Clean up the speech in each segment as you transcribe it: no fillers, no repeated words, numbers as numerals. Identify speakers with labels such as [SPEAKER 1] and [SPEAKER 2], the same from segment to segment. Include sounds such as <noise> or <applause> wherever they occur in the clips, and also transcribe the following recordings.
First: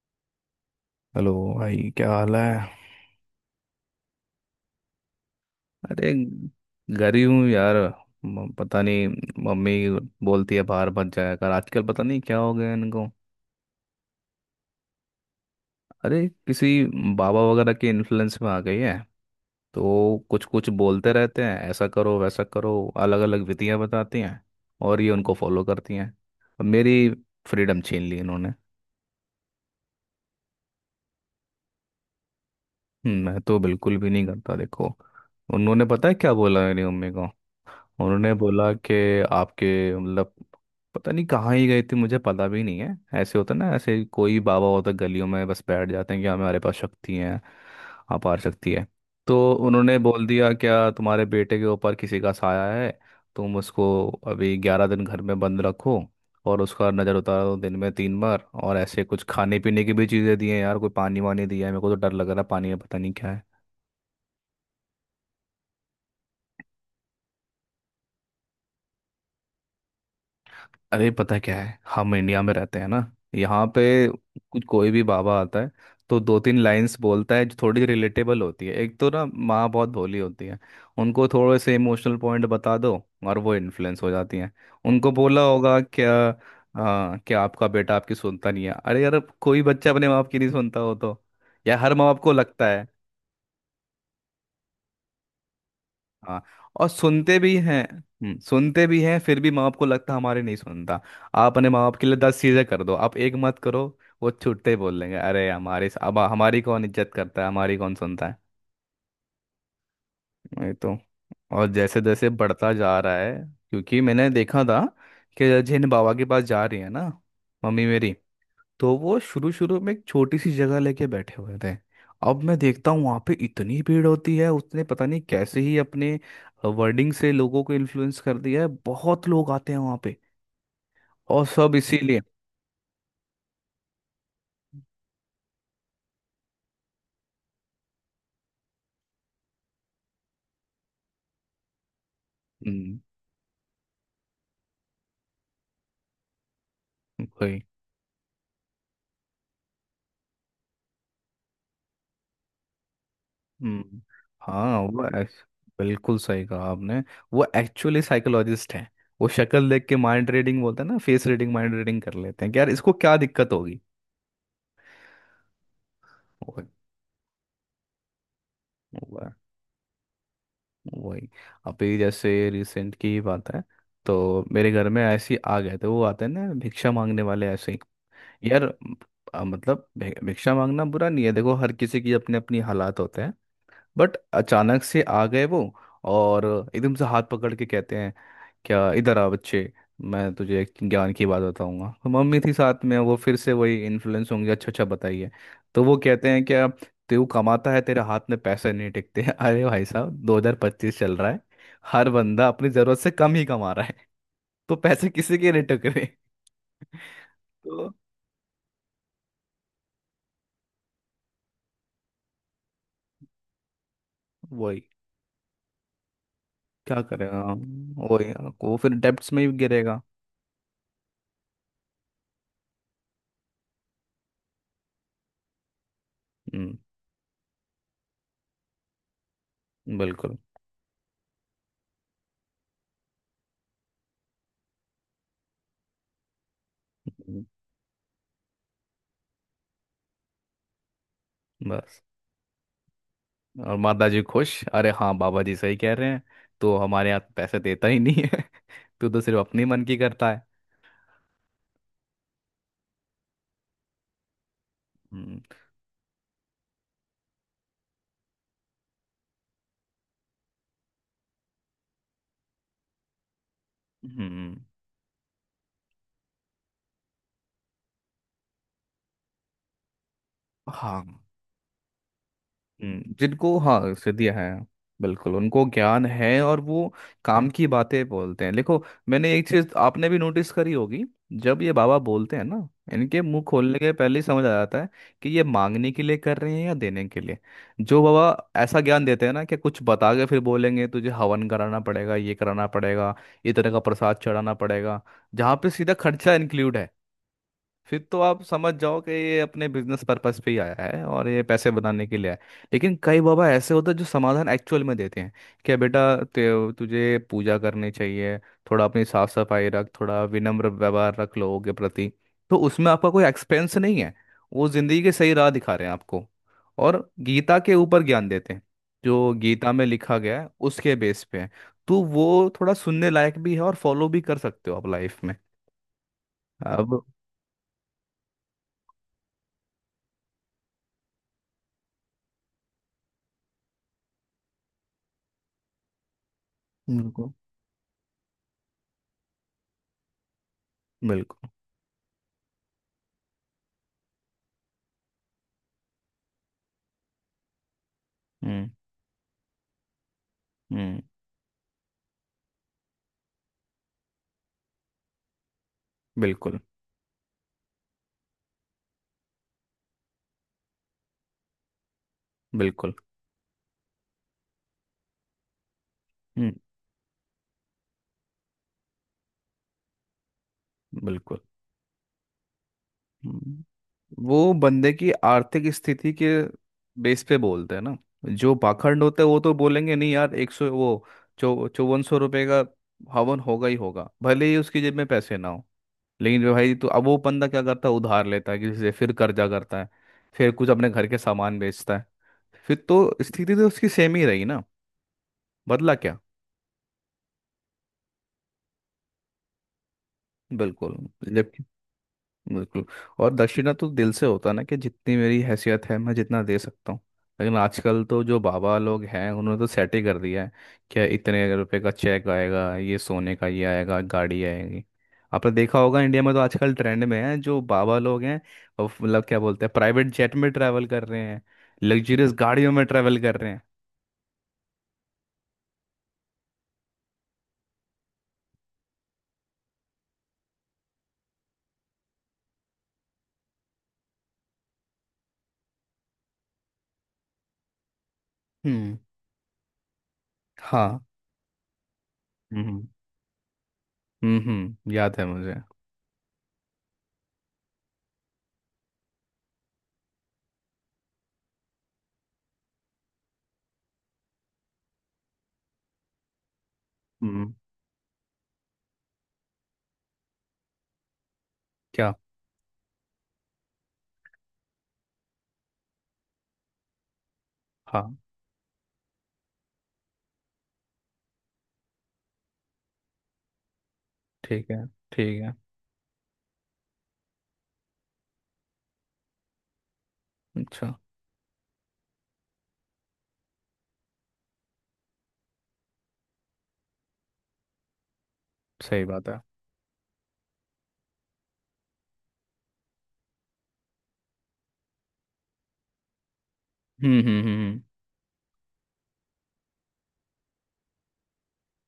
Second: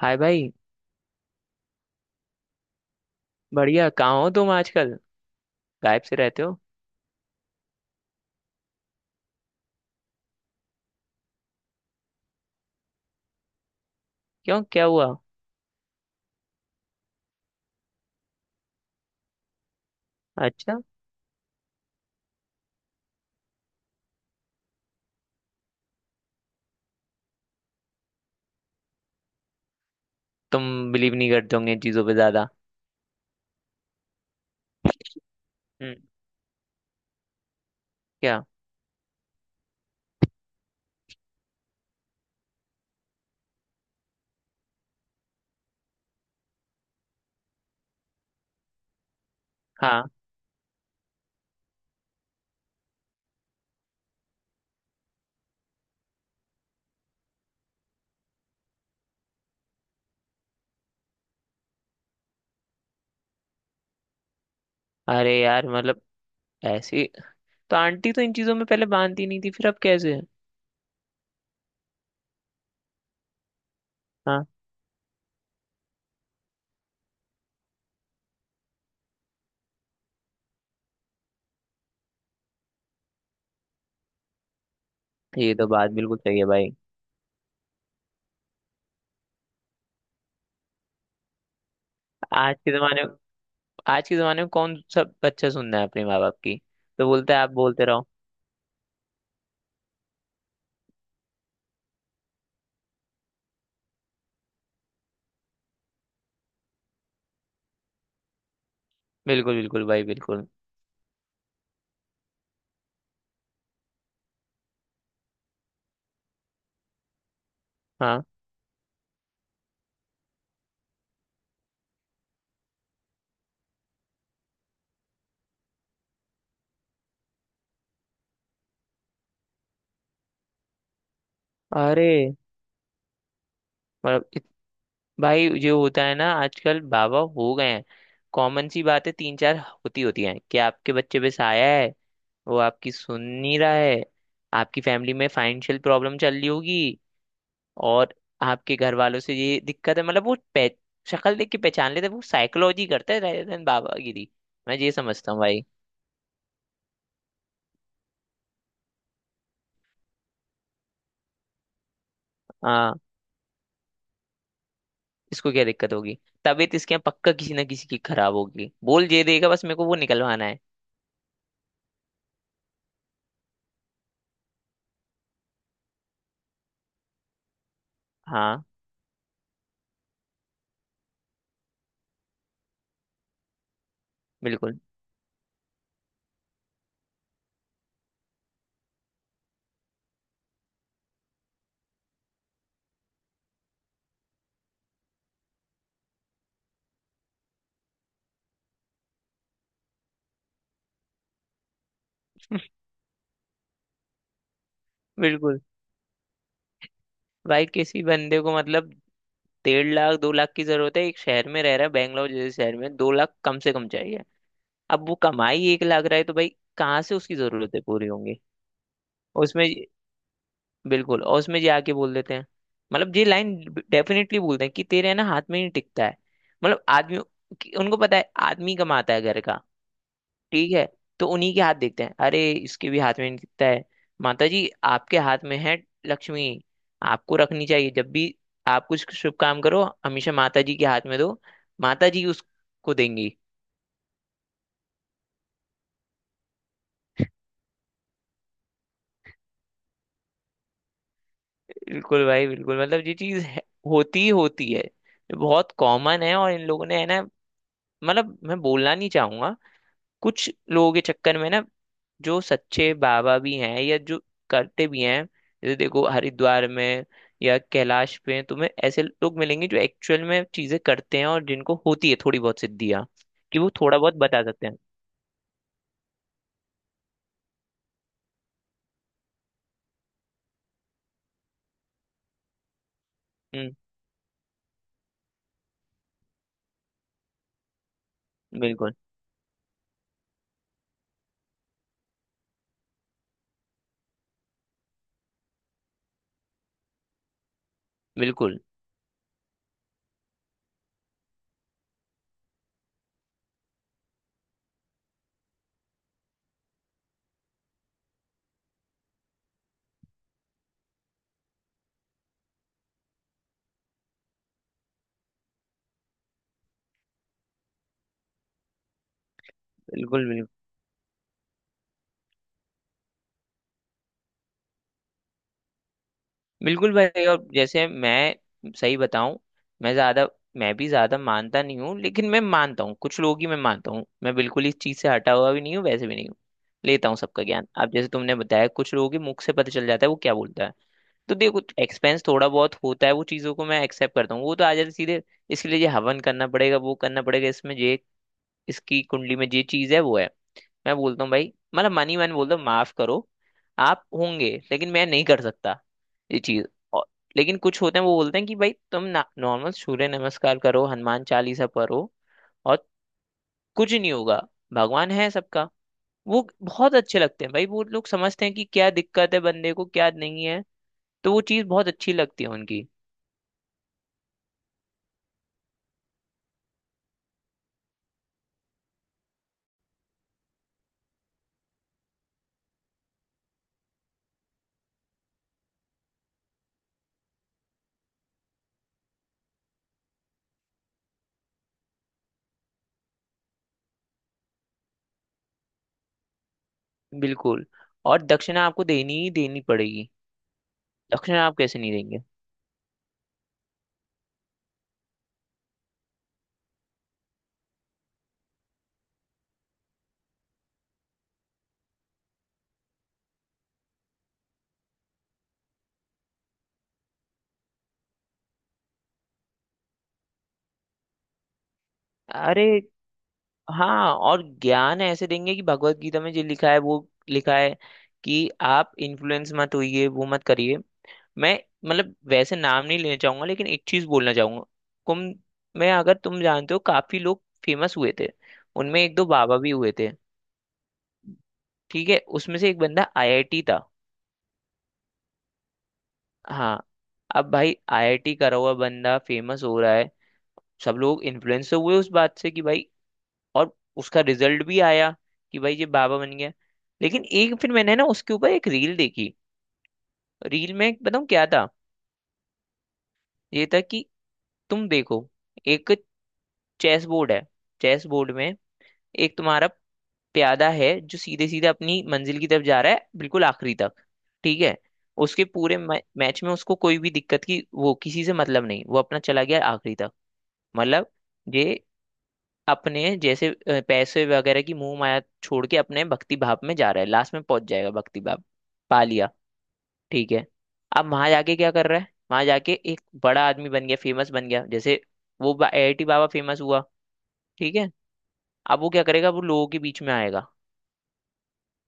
[SPEAKER 1] हाय भाई।
[SPEAKER 2] हेलो। भाई, क्या हाल है?
[SPEAKER 1] बढ़िया, कहाँ हो तुम आजकल? गायब
[SPEAKER 2] अरे,
[SPEAKER 1] से रहते हो।
[SPEAKER 2] घर ही हूँ यार। पता नहीं, मम्मी बोलती है बाहर मत जाया कर आजकल। पता नहीं क्या हो गया इनको।
[SPEAKER 1] क्यों, क्या हुआ?
[SPEAKER 2] अरे किसी बाबा वगैरह के इन्फ्लुएंस में आ गई है, तो कुछ कुछ
[SPEAKER 1] अच्छा,
[SPEAKER 2] बोलते रहते हैं ऐसा करो वैसा करो। अलग अलग विधियां बताती हैं और ये उनको फॉलो करती हैं। अब मेरी फ्रीडम छीन ली इन्होंने।
[SPEAKER 1] तुम बिलीव नहीं करते होंगे इन चीज़ों पे ज़्यादा।
[SPEAKER 2] मैं तो बिल्कुल भी नहीं करता देखो। उन्होंने
[SPEAKER 1] हम्म,
[SPEAKER 2] पता है क्या बोला मेरी मम्मी को? उन्होंने
[SPEAKER 1] क्या?
[SPEAKER 2] बोला कि आपके, मतलब पता नहीं कहाँ ही गए थे मुझे पता भी नहीं है, ऐसे होता ना, ऐसे कोई बाबा होता गलियों में बस बैठ जाते हैं कि हमारे पास शक्ति है, अपार शक्ति है। तो उन्होंने
[SPEAKER 1] हाँ।
[SPEAKER 2] बोल दिया क्या तुम्हारे बेटे के ऊपर किसी का साया है, तुम उसको अभी 11 दिन घर में बंद रखो और उसका नज़र उतारो दिन में 3 बार। और ऐसे कुछ खाने पीने की भी चीज़ें दी हैं यार, कोई पानी वानी दिया है मेरे को, तो डर लग रहा है पानी में पता नहीं क्या।
[SPEAKER 1] अरे यार, मतलब ऐसी, तो आंटी तो इन चीज़ों में पहले मानती नहीं थी, फिर अब कैसे?
[SPEAKER 2] अरे पता क्या है, हम इंडिया में रहते हैं ना, यहाँ पे
[SPEAKER 1] हाँ,
[SPEAKER 2] कुछ कोई भी बाबा आता है तो दो तीन लाइंस बोलता है जो थोड़ी रिलेटेबल होती है। एक तो ना माँ बहुत भोली होती है, उनको थोड़े से इमोशनल पॉइंट बता दो और वो इन्फ्लुएंस हो जाती हैं। उनको बोला
[SPEAKER 1] ये तो
[SPEAKER 2] होगा
[SPEAKER 1] बात
[SPEAKER 2] क्या,
[SPEAKER 1] बिल्कुल सही है भाई।
[SPEAKER 2] क्या आपका बेटा आपकी सुनता नहीं है? अरे यार, कोई बच्चा अपने माँ बाप की नहीं सुनता हो तो, या हर माँ बाप को
[SPEAKER 1] आज
[SPEAKER 2] लगता
[SPEAKER 1] के
[SPEAKER 2] है।
[SPEAKER 1] ज़माने आज के ज़माने में कौन सब बच्चा सुनना है अपने माँ बाप
[SPEAKER 2] हाँ,
[SPEAKER 1] की?
[SPEAKER 2] और
[SPEAKER 1] तो बोलता
[SPEAKER 2] सुनते
[SPEAKER 1] है आप
[SPEAKER 2] भी हैं।
[SPEAKER 1] बोलते रहो।
[SPEAKER 2] सुनते भी हैं फिर भी माँ बाप को लगता है हमारे नहीं सुनता। आप अपने माँ बाप के लिए 10 चीजें कर दो, आप एक मत करो, वो छूटते ही बोल देंगे, अरे हमारे, अब हमारी कौन इज्जत करता है, हमारी कौन सुनता है।
[SPEAKER 1] बिल्कुल बिल्कुल भाई, बिल्कुल।
[SPEAKER 2] वही तो। और जैसे जैसे बढ़ता जा रहा है, क्योंकि मैंने देखा था कि जिन बाबा के पास जा रही है ना मम्मी मेरी,
[SPEAKER 1] हाँ।
[SPEAKER 2] तो वो शुरू शुरू में एक छोटी सी जगह लेके बैठे हुए थे। अब मैं देखता हूँ वहाँ पे इतनी भीड़ होती है। उसने पता नहीं कैसे ही अपने वर्डिंग से लोगों को इन्फ्लुएंस कर दिया है, बहुत लोग आते हैं वहाँ पे, और सब
[SPEAKER 1] अरे
[SPEAKER 2] इसीलिए।
[SPEAKER 1] मतलब, भाई जो होता है ना आजकल, बाबा हो गए हैं। कॉमन सी बातें तीन चार होती होती हैं कि आपके बच्चे पे साया है, वो आपकी
[SPEAKER 2] हम्म।
[SPEAKER 1] सुन नहीं रहा है, आपकी फैमिली में फाइनेंशियल प्रॉब्लम चल रही होगी
[SPEAKER 2] वही।
[SPEAKER 1] और आपके घर वालों से ये दिक्कत है। मतलब शक्ल देख के पहचान लेते हैं, वो साइकोलॉजी करता है rather than
[SPEAKER 2] हम्म।
[SPEAKER 1] बाबागिरी। मैं
[SPEAKER 2] हाँ।
[SPEAKER 1] ये समझता हूँ भाई।
[SPEAKER 2] बिल्कुल सही कहा आपने। वो एक्चुअली साइकोलॉजिस्ट हैं। वो शक्ल देख के माइंड रीडिंग बोलते हैं ना, फेस रीडिंग माइंड रीडिंग कर लेते हैं कि यार इसको
[SPEAKER 1] हाँ,
[SPEAKER 2] क्या दिक्कत होगी।
[SPEAKER 1] इसको क्या दिक्कत होगी, तबीयत इसके यहाँ पक्का किसी ना किसी की खराब होगी, बोल ये
[SPEAKER 2] वो-
[SPEAKER 1] देगा, बस मेरे को वो निकलवाना है।
[SPEAKER 2] वही। अभी जैसे रिसेंट की ही बात है, तो मेरे घर में ऐसे ही आ गए थे, वो आते हैं ना भिक्षा मांगने वाले ऐसे ही।
[SPEAKER 1] हाँ
[SPEAKER 2] यार म- मतलब भिक्षा मांगना बुरा नहीं है देखो, हर किसी की अपनी अपनी हालात होते हैं। बट
[SPEAKER 1] बिल्कुल
[SPEAKER 2] अचानक से आ गए वो, और एकदम से हाथ पकड़ के कहते हैं, क्या इधर आ बच्चे, मैं तुझे एक ज्ञान की बात बताऊंगा। तो मम्मी थी साथ में, वो फिर से वही इन्फ्लुएंस होंगे, अच्छा अच्छा बताइए। तो वो कहते हैं क्या, तू कमाता है तेरे हाथ में पैसे नहीं टिकते। <laughs> अरे भाई साहब 2025 चल रहा है, हर बंदा अपनी जरूरत से कम ही कमा रहा है। <laughs> तो पैसे किसी के
[SPEAKER 1] बिल्कुल।
[SPEAKER 2] नहीं टकरे। <laughs>
[SPEAKER 1] भाई
[SPEAKER 2] तो
[SPEAKER 1] किसी बंदे को मतलब 1.5 लाख 2 लाख की जरूरत है, एक शहर में रह रहा है बैंगलोर जैसे शहर में, 2 लाख कम से कम चाहिए।
[SPEAKER 2] वही,
[SPEAKER 1] अब वो कमाई 1 लाख रहा है तो भाई
[SPEAKER 2] क्या
[SPEAKER 1] कहाँ से उसकी
[SPEAKER 2] करेगा,
[SPEAKER 1] जरूरतें पूरी
[SPEAKER 2] वही,
[SPEAKER 1] होंगी?
[SPEAKER 2] वो फिर डेब्ट्स में ही
[SPEAKER 1] उसमें
[SPEAKER 2] गिरेगा।
[SPEAKER 1] बिल्कुल। और उसमें ये आके बोल देते हैं, मतलब ये लाइन डेफिनेटली बोलते हैं कि तेरे, है ना, हाथ में नहीं टिकता है।
[SPEAKER 2] हम्म।
[SPEAKER 1] मतलब आदमी, उनको पता है आदमी कमाता है घर का।
[SPEAKER 2] बिल्कुल।
[SPEAKER 1] ठीक है, तो उन्हीं के हाथ देखते हैं, अरे इसके भी हाथ में नहीं दिखता है, माता जी आपके हाथ में है लक्ष्मी, आपको
[SPEAKER 2] हम्म।
[SPEAKER 1] रखनी चाहिए। जब भी आप कुछ शुभ काम करो हमेशा माता जी के हाथ में दो,
[SPEAKER 2] बस।
[SPEAKER 1] माता जी उसको देंगी।
[SPEAKER 2] और माता जी खुश, अरे हाँ बाबा जी सही कह रहे हैं, तो हमारे यहाँ पैसे देता ही नहीं है, तू तो सिर्फ अपने मन की करता है।
[SPEAKER 1] बिल्कुल भाई बिल्कुल। मतलब ये चीज है, होती ही होती है, ये
[SPEAKER 2] हम्म।
[SPEAKER 1] बहुत कॉमन है। और इन लोगों ने, है ना, मतलब मैं बोलना नहीं चाहूंगा, कुछ लोगों के चक्कर में ना जो सच्चे बाबा भी हैं या जो
[SPEAKER 2] हम्म,
[SPEAKER 1] करते भी हैं। जैसे देखो हरिद्वार में या कैलाश पे तुम्हें ऐसे लोग मिलेंगे जो एक्चुअल में चीजें
[SPEAKER 2] हाँ।
[SPEAKER 1] करते हैं और जिनको होती है थोड़ी बहुत सिद्धियाँ,
[SPEAKER 2] जिनको
[SPEAKER 1] कि वो
[SPEAKER 2] हाँ
[SPEAKER 1] थोड़ा बहुत
[SPEAKER 2] सिद्धियाँ
[SPEAKER 1] बता
[SPEAKER 2] हैं।
[SPEAKER 1] सकते हैं।
[SPEAKER 2] बिल्कुल, उनको ज्ञान है और वो काम की बातें बोलते हैं। देखो, मैंने एक चीज आपने भी नोटिस करी होगी, जब ये बाबा बोलते हैं ना, इनके मुंह
[SPEAKER 1] हम्म।
[SPEAKER 2] खोलने के पहले ही समझ आ जाता है कि ये मांगने के लिए कर रहे हैं या देने के लिए। जो बाबा ऐसा
[SPEAKER 1] बिल्कुल
[SPEAKER 2] ज्ञान देते हैं ना कि कुछ बता के फिर बोलेंगे तुझे हवन कराना पड़ेगा, ये कराना पड़ेगा, ये तरह का प्रसाद चढ़ाना पड़ेगा, जहाँ पे सीधा खर्चा इंक्लूड है, फिर तो आप
[SPEAKER 1] बिल्कुल
[SPEAKER 2] समझ जाओ कि ये अपने बिजनेस पर्पस पे ही आया है और ये पैसे बनाने के लिए आया है। लेकिन कई बाबा ऐसे होते हैं जो समाधान एक्चुअल में देते हैं, क्या बेटा तुझे पूजा करनी चाहिए, थोड़ा अपनी साफ सफाई रख, थोड़ा विनम्र व्यवहार रख लोगों के प्रति। तो उसमें आपका कोई एक्सपेंस नहीं है, वो जिंदगी के सही राह दिखा रहे हैं आपको, और गीता के ऊपर ज्ञान देते हैं, जो गीता में लिखा
[SPEAKER 1] बिल्कुल
[SPEAKER 2] गया है
[SPEAKER 1] बिल्कुल।
[SPEAKER 2] उसके बेस पे है। तो वो थोड़ा सुनने लायक भी है और फॉलो भी कर सकते हो आप लाइफ में।
[SPEAKER 1] बिल्कुल
[SPEAKER 2] अब
[SPEAKER 1] भाई। और जैसे मैं सही बताऊं, मैं ज्यादा मैं भी ज्यादा मानता नहीं हूँ, लेकिन मैं मानता हूँ कुछ लोग ही, मैं मानता हूँ, मैं बिल्कुल इस चीज से हटा हुआ भी नहीं हूँ, वैसे भी नहीं हूँ। लेता हूँ
[SPEAKER 2] बिल्कुल
[SPEAKER 1] सबका ज्ञान। अब जैसे तुमने बताया, कुछ लोगों के मुख से पता चल जाता है वो क्या बोलता है। तो
[SPEAKER 2] बिल्कुल।
[SPEAKER 1] देखो, एक्सपेंस थोड़ा बहुत होता है, वो चीज़ों को मैं एक्सेप्ट करता हूँ। वो तो आ जाते सीधे, इसके लिए ये हवन करना पड़ेगा, वो करना पड़ेगा, इसमें ये,
[SPEAKER 2] हम्म।
[SPEAKER 1] इसकी कुंडली में ये चीज़ है वो है। मैं
[SPEAKER 2] हम्म।
[SPEAKER 1] बोलता हूँ भाई, मतलब मनी मन बोलता हूँ, माफ करो, आप होंगे लेकिन मैं नहीं कर सकता ये
[SPEAKER 2] बिल्कुल
[SPEAKER 1] चीज़। और लेकिन कुछ होते हैं, वो बोलते हैं कि भाई तुम ना नॉर्मल सूर्य नमस्कार करो, हनुमान चालीसा पढ़ो, और
[SPEAKER 2] बिल्कुल।
[SPEAKER 1] कुछ नहीं होगा, भगवान है सबका। वो
[SPEAKER 2] हम्म।
[SPEAKER 1] बहुत अच्छे लगते हैं भाई, वो लोग समझते हैं कि क्या दिक्कत है बंदे को, क्या नहीं है। तो
[SPEAKER 2] बिल्कुल।
[SPEAKER 1] वो चीज़ बहुत अच्छी लगती है उनकी।
[SPEAKER 2] हम्म। वो बंदे की आर्थिक स्थिति के बेस पे बोलते हैं ना। जो पाखंड होते हैं वो तो बोलेंगे नहीं यार, एक सौ वो चौ 5400 रुपये का हवन होगा ही होगा, भले ही उसकी जेब में पैसे ना हो। लेकिन जो भाई, तो अब वो बंदा क्या करता है, उधार लेता है किसी से, फिर कर्जा करता है, फिर कुछ अपने घर के सामान बेचता है, फिर तो स्थिति तो उसकी सेम ही रही ना, बदला क्या?
[SPEAKER 1] बिल्कुल। और दक्षिणा आपको देनी ही देनी पड़ेगी,
[SPEAKER 2] बिल्कुल।
[SPEAKER 1] दक्षिणा
[SPEAKER 2] जब,
[SPEAKER 1] आप कैसे नहीं देंगे?
[SPEAKER 2] बिल्कुल। और दक्षिणा तो दिल से होता है ना, कि जितनी मेरी हैसियत है मैं जितना दे सकता हूँ। लेकिन आजकल तो जो बाबा लोग हैं उन्होंने तो सेट ही कर दिया है, क्या इतने रुपए का चेक आएगा, ये सोने का ये आएगा, गाड़ी आएगी। आपने देखा होगा इंडिया में तो आजकल ट्रेंड में है जो बाबा लोग हैं, वो मतलब क्या बोलते हैं, प्राइवेट जेट में ट्रैवल कर रहे हैं, लग्जरियस
[SPEAKER 1] अरे
[SPEAKER 2] गाड़ियों में ट्रैवल कर रहे हैं।
[SPEAKER 1] हाँ। और ज्ञान ऐसे देंगे कि भगवत गीता में जो लिखा है वो लिखा है कि आप इन्फ्लुएंस मत होइए, वो मत करिए। मैं, मतलब वैसे नाम नहीं लेना चाहूंगा, लेकिन एक चीज बोलना चाहूंगा। कुंभ में, अगर तुम जानते हो, काफी लोग फेमस हुए थे।
[SPEAKER 2] हम्म।
[SPEAKER 1] उनमें एक दो बाबा भी हुए थे।
[SPEAKER 2] हाँ।
[SPEAKER 1] ठीक है, उसमें से एक
[SPEAKER 2] हम्म।
[SPEAKER 1] बंदा आईआईटी था।
[SPEAKER 2] हम्म। याद है मुझे।
[SPEAKER 1] हाँ। अब भाई आईआईटी करा हुआ बंदा फेमस हो रहा है, सब लोग इन्फ्लुएंस हुए उस बात से कि भाई। और उसका रिजल्ट भी आया कि भाई ये बाबा बन गया। लेकिन
[SPEAKER 2] हम्म।
[SPEAKER 1] एक फिर मैंने ना उसके ऊपर एक रील देखी। रील में बताऊँ क्या था?
[SPEAKER 2] क्या?
[SPEAKER 1] ये था कि तुम देखो, एक चेस बोर्ड है, चेस
[SPEAKER 2] हाँ।
[SPEAKER 1] बोर्ड में एक तुम्हारा प्यादा है जो सीधे सीधे अपनी मंजिल की तरफ जा रहा है, बिल्कुल आखिरी तक। ठीक
[SPEAKER 2] ठीक
[SPEAKER 1] है?
[SPEAKER 2] है। ठीक
[SPEAKER 1] उसके
[SPEAKER 2] है।
[SPEAKER 1] पूरे मैच में, उसको कोई भी दिक्कत की, वो किसी से मतलब नहीं, वो अपना चला गया आखिरी तक।
[SPEAKER 2] अच्छा।
[SPEAKER 1] मतलब ये अपने जैसे पैसे वगैरह की मोह माया छोड़ के अपने भक्ति भाव में जा रहा है, लास्ट में पहुंच जाएगा, भक्ति भाव पा
[SPEAKER 2] सही बात
[SPEAKER 1] लिया।
[SPEAKER 2] है।
[SPEAKER 1] ठीक है। अब वहां जाके क्या कर रहा है, वहां जाके एक बड़ा आदमी बन गया, फेमस बन गया, जैसे वो एआईटी बाबा फेमस हुआ।
[SPEAKER 2] हम्म। हम्म।
[SPEAKER 1] ठीक
[SPEAKER 2] हम्म।
[SPEAKER 1] है। अब वो क्या करेगा, वो लोगों के बीच में आएगा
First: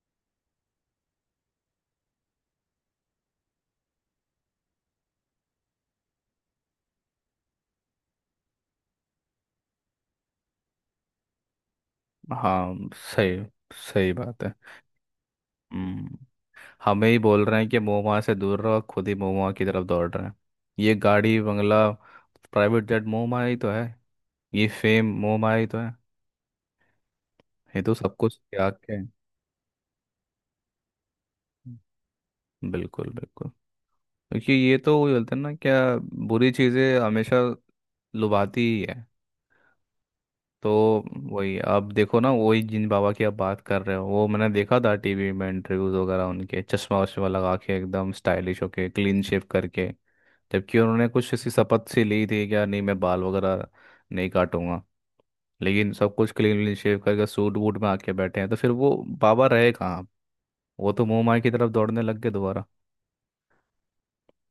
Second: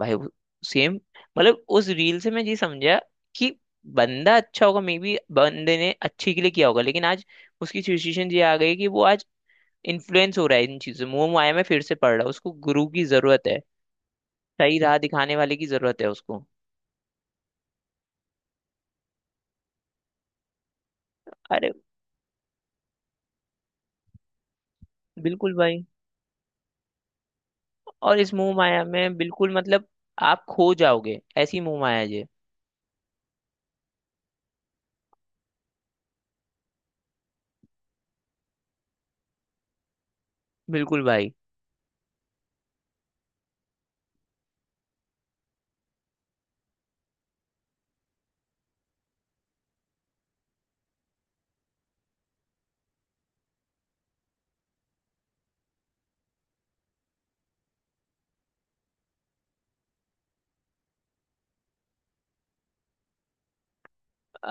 [SPEAKER 1] भाई, वो सेम, मतलब उस रील से मैं ये समझा कि बंदा अच्छा होगा, मे बी बंदे ने अच्छे के लिए किया होगा, लेकिन आज उसकी सिचुएशन ये आ गई कि वो आज इन्फ्लुएंस हो रहा है, इन चीजों मोह माया में फिर से पड़ रहा है।
[SPEAKER 2] हम्म।
[SPEAKER 1] उसको गुरु
[SPEAKER 2] हाँ।
[SPEAKER 1] की
[SPEAKER 2] सही।
[SPEAKER 1] जरूरत है,
[SPEAKER 2] सही बात है।
[SPEAKER 1] सही राह दिखाने वाले की जरूरत है
[SPEAKER 2] हम्म।
[SPEAKER 1] उसको।
[SPEAKER 2] हमें ही बोल रहे हैं कि महुआ से दूर रहो, खुद ही महुआ की तरफ दौड़ रहे हैं। ये गाड़ी,
[SPEAKER 1] अरे
[SPEAKER 2] बंगला, प्राइवेट जेट महुआ ही तो है, ये फेम महुआ
[SPEAKER 1] बिल्कुल
[SPEAKER 2] ही तो
[SPEAKER 1] भाई।
[SPEAKER 2] है, ये तो सब
[SPEAKER 1] और इस
[SPEAKER 2] कुछ
[SPEAKER 1] मोह
[SPEAKER 2] त्याग
[SPEAKER 1] माया
[SPEAKER 2] के है।
[SPEAKER 1] में बिल्कुल मतलब आप खो जाओगे, ऐसी मोह माया है ये।
[SPEAKER 2] बिल्कुल बिल्कुल। क्योंकि ये तो वो बोलते हैं ना क्या, बुरी चीज़ें हमेशा लुभाती ही है। तो
[SPEAKER 1] बिल्कुल भाई।
[SPEAKER 2] वही, अब देखो ना, वही जिन बाबा की आप बात कर रहे हो, वो मैंने देखा था टीवी में इंटरव्यूज वगैरह, उनके चश्मा वश्मा लगा के एकदम स्टाइलिश होके क्लीन शेव करके, जबकि उन्होंने कुछ ऐसी शपथ सी ली थी क्या, नहीं मैं बाल वगैरह नहीं काटूंगा, लेकिन सब कुछ क्लीन शेव करके सूट वूट में आके बैठे हैं, तो फिर वो बाबा रहे कहाँ? वो तो मुंह माय की तरफ दौड़ने लग गए दोबारा।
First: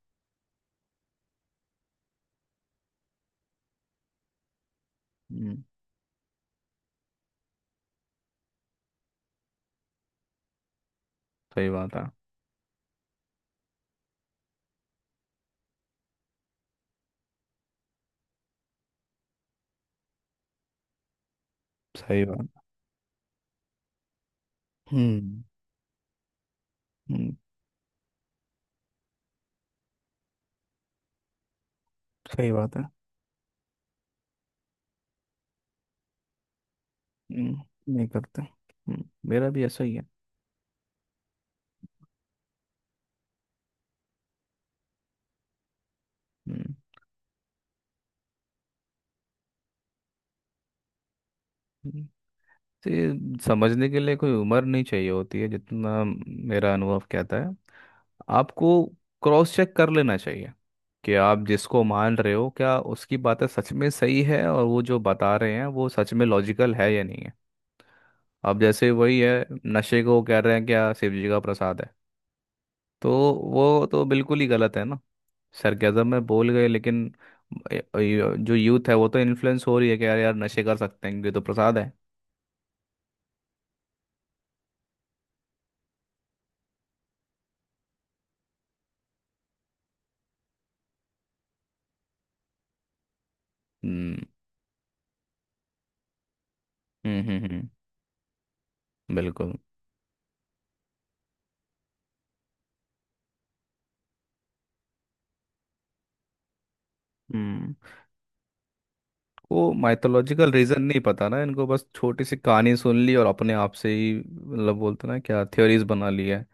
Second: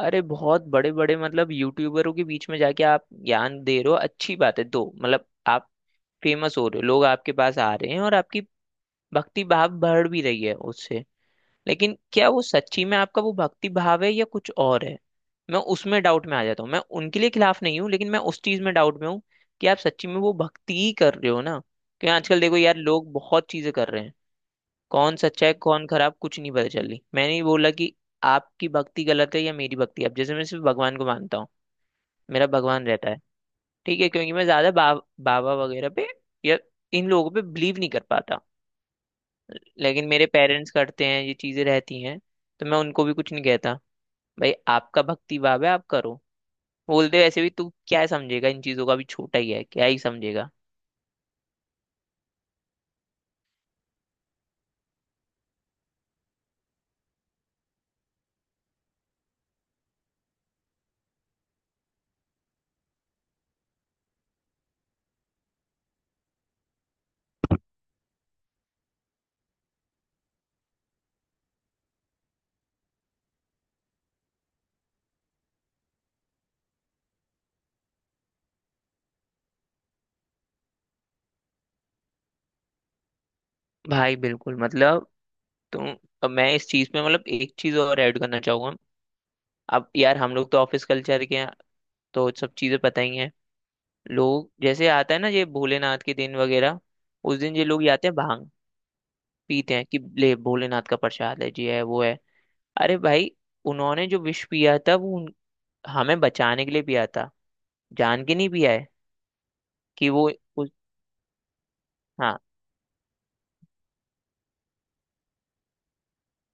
[SPEAKER 1] अरे बहुत बड़े बड़े मतलब यूट्यूबरों के बीच में जाके आप ज्ञान दे रहे हो, अच्छी बात है दो, मतलब
[SPEAKER 2] हम्म,
[SPEAKER 1] आप फेमस हो रहे हो, लोग आपके पास आ रहे हैं और आपकी भक्ति भाव बढ़ भी रही है उससे।
[SPEAKER 2] सही बात
[SPEAKER 1] लेकिन
[SPEAKER 2] है।
[SPEAKER 1] क्या वो सच्ची में आपका वो भक्ति भाव है या कुछ और है? मैं उसमें डाउट में आ जाता हूँ। मैं उनके लिए खिलाफ नहीं हूँ, लेकिन मैं उस चीज में डाउट में हूँ कि आप सच्ची में वो भक्ति ही कर रहे हो ना, क्योंकि
[SPEAKER 2] सही
[SPEAKER 1] आजकल देखो
[SPEAKER 2] बात।
[SPEAKER 1] यार लोग बहुत चीजें कर रहे हैं। कौन
[SPEAKER 2] हम्म।
[SPEAKER 1] सच्चा है कौन खराब, कुछ नहीं पता चल रही।
[SPEAKER 2] हम्म,
[SPEAKER 1] मैंने ये बोला कि आपकी भक्ति गलत है या मेरी भक्ति, अब जैसे मैं सिर्फ भगवान को मानता हूँ, मेरा
[SPEAKER 2] सही बात है।
[SPEAKER 1] भगवान रहता है। ठीक है? क्योंकि मैं ज्यादा बाबा वगैरह पे या इन लोगों पे
[SPEAKER 2] हम्म,
[SPEAKER 1] बिलीव नहीं कर
[SPEAKER 2] नहीं
[SPEAKER 1] पाता।
[SPEAKER 2] करते। मेरा भी ऐसा ही है।
[SPEAKER 1] लेकिन मेरे पेरेंट्स करते हैं, ये चीजें रहती हैं, तो मैं उनको भी कुछ नहीं कहता, भाई आपका भक्ति भाव है आप करो।
[SPEAKER 2] हम्म।
[SPEAKER 1] बोलते वैसे भी तू क्या ही समझेगा इन चीजों का, भी छोटा ही है क्या ही समझेगा।
[SPEAKER 2] हम्म। तो ये, समझने के लिए कोई उम्र नहीं चाहिए होती है, जितना मेरा अनुभव कहता है, आपको क्रॉस चेक कर लेना चाहिए कि आप जिसको मान रहे हो क्या उसकी बातें सच में सही है, और वो जो बता रहे हैं वो सच में लॉजिकल है या नहीं है। अब जैसे वही है, नशे को कह रहे हैं क्या, शिव जी का प्रसाद है, तो वो तो बिल्कुल ही गलत है ना। सरगजम में बोल गए, लेकिन जो यूथ है वो तो इन्फ्लुएंस हो रही है कि यार यार नशे कर सकते हैं ये तो प्रसाद है।
[SPEAKER 1] भाई बिल्कुल, मतलब, तुम, अब मैं इस चीज में, मतलब एक चीज और ऐड करना चाहूंगा। अब यार हम लोग तो ऑफिस कल्चर के हैं, तो सब चीजें पता ही हैं।
[SPEAKER 2] हम्म।
[SPEAKER 1] लोग, जैसे आता है ना ये भोलेनाथ के दिन वगैरह,
[SPEAKER 2] हम्म।
[SPEAKER 1] उस
[SPEAKER 2] हम्म।
[SPEAKER 1] दिन ये लोग ये आते हैं, भांग
[SPEAKER 2] बिल्कुल।
[SPEAKER 1] पीते हैं कि ले भोलेनाथ का प्रसाद है जी, है वो है। अरे भाई, उन्होंने जो विष पिया था वो हमें बचाने के लिए पिया था,
[SPEAKER 2] हम्म।
[SPEAKER 1] जान के नहीं पिया है।
[SPEAKER 2] वो
[SPEAKER 1] कि वो
[SPEAKER 2] माइथोलॉजिकल
[SPEAKER 1] उस-
[SPEAKER 2] रीजन नहीं पता ना इनको, बस छोटी सी
[SPEAKER 1] हाँ।
[SPEAKER 2] कहानी सुन ली और अपने आप से ही, मतलब बोलते ना क्या, थ्योरीज बना ली है,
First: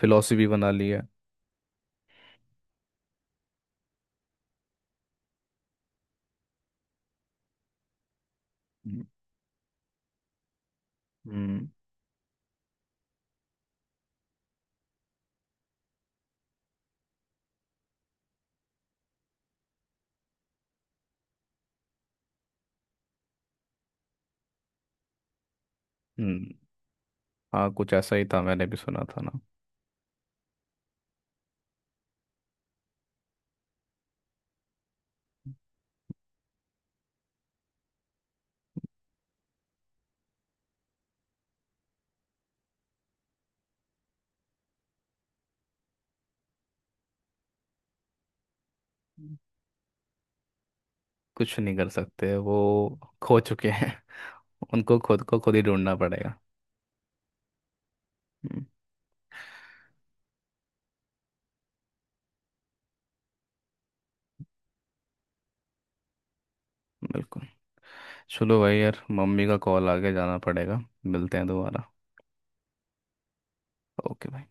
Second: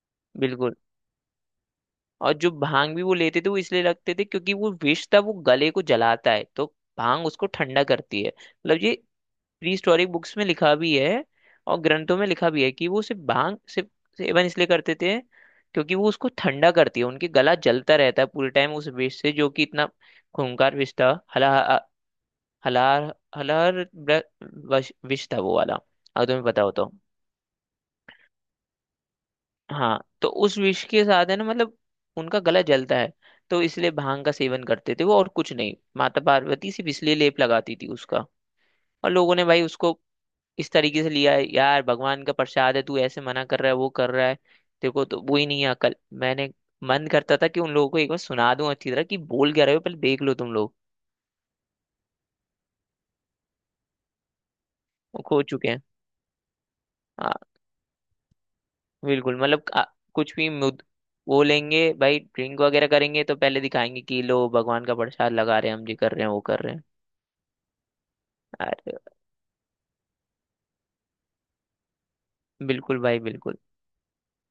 [SPEAKER 2] फिलोसफी बना
[SPEAKER 1] बिल्कुल।
[SPEAKER 2] ली है।
[SPEAKER 1] और जो भांग भी वो लेते थे वो इसलिए लगते थे क्योंकि वो विष था, वो गले को जलाता है, तो भांग उसको ठंडा करती है। मतलब ये
[SPEAKER 2] हम्म।
[SPEAKER 1] प्री हिस्टोरिक बुक्स में लिखा भी है
[SPEAKER 2] हम्म।
[SPEAKER 1] और ग्रंथों में लिखा भी है कि वो सिर्फ भांग सिर्फ सेवन इसलिए करते थे क्योंकि वो उसको ठंडा करती है, उनके गला जलता रहता है पूरे टाइम उस विष से, जो कि इतना खूंखार विष था। हला हलार हलार ब्र- वश- विष था वो वाला, अगर तुम्हें
[SPEAKER 2] हम्म,
[SPEAKER 1] पता हो तो।
[SPEAKER 2] हाँ कुछ ऐसा ही था, मैंने भी सुना था ना।
[SPEAKER 1] हाँ, तो उस विष के साथ है ना, मतलब उनका गला जलता है, तो इसलिए भांग का सेवन करते थे वो, और कुछ नहीं। माता पार्वती सिर्फ इसलिए लेप लगाती थी उसका। और लोगों ने भाई उसको इस तरीके से लिया है, यार भगवान का प्रसाद है तू ऐसे मना कर रहा है वो कर रहा है, तेरे को तो वो ही नहीं है अकल। मैंने मन करता था कि उन लोगों को एक बार सुना दूं अच्छी तरह कि
[SPEAKER 2] हम्म।
[SPEAKER 1] बोल क्या रहे हो, पहले देख लो तुम लोग।
[SPEAKER 2] कुछ नहीं कर सकते, वो खो चुके हैं, उनको खुद
[SPEAKER 1] वो
[SPEAKER 2] को
[SPEAKER 1] खो
[SPEAKER 2] खुद ही
[SPEAKER 1] चुके हैं।
[SPEAKER 2] ढूंढना पड़ेगा।
[SPEAKER 1] हाँ।
[SPEAKER 2] हम्म,
[SPEAKER 1] बिल्कुल, मतलब कुछ भी मुद बोलेंगे भाई, ड्रिंक वगैरह करेंगे तो पहले दिखाएंगे कि लो भगवान का प्रसाद लगा रहे हैं, हम ये कर रहे हैं वो कर रहे हैं।
[SPEAKER 2] बिल्कुल। चलो भाई
[SPEAKER 1] अरे
[SPEAKER 2] यार, मम्मी का कॉल आ गया, जाना पड़ेगा। मिलते हैं दोबारा।
[SPEAKER 1] बिल्कुल भाई बिल्कुल।
[SPEAKER 2] ओके भाई।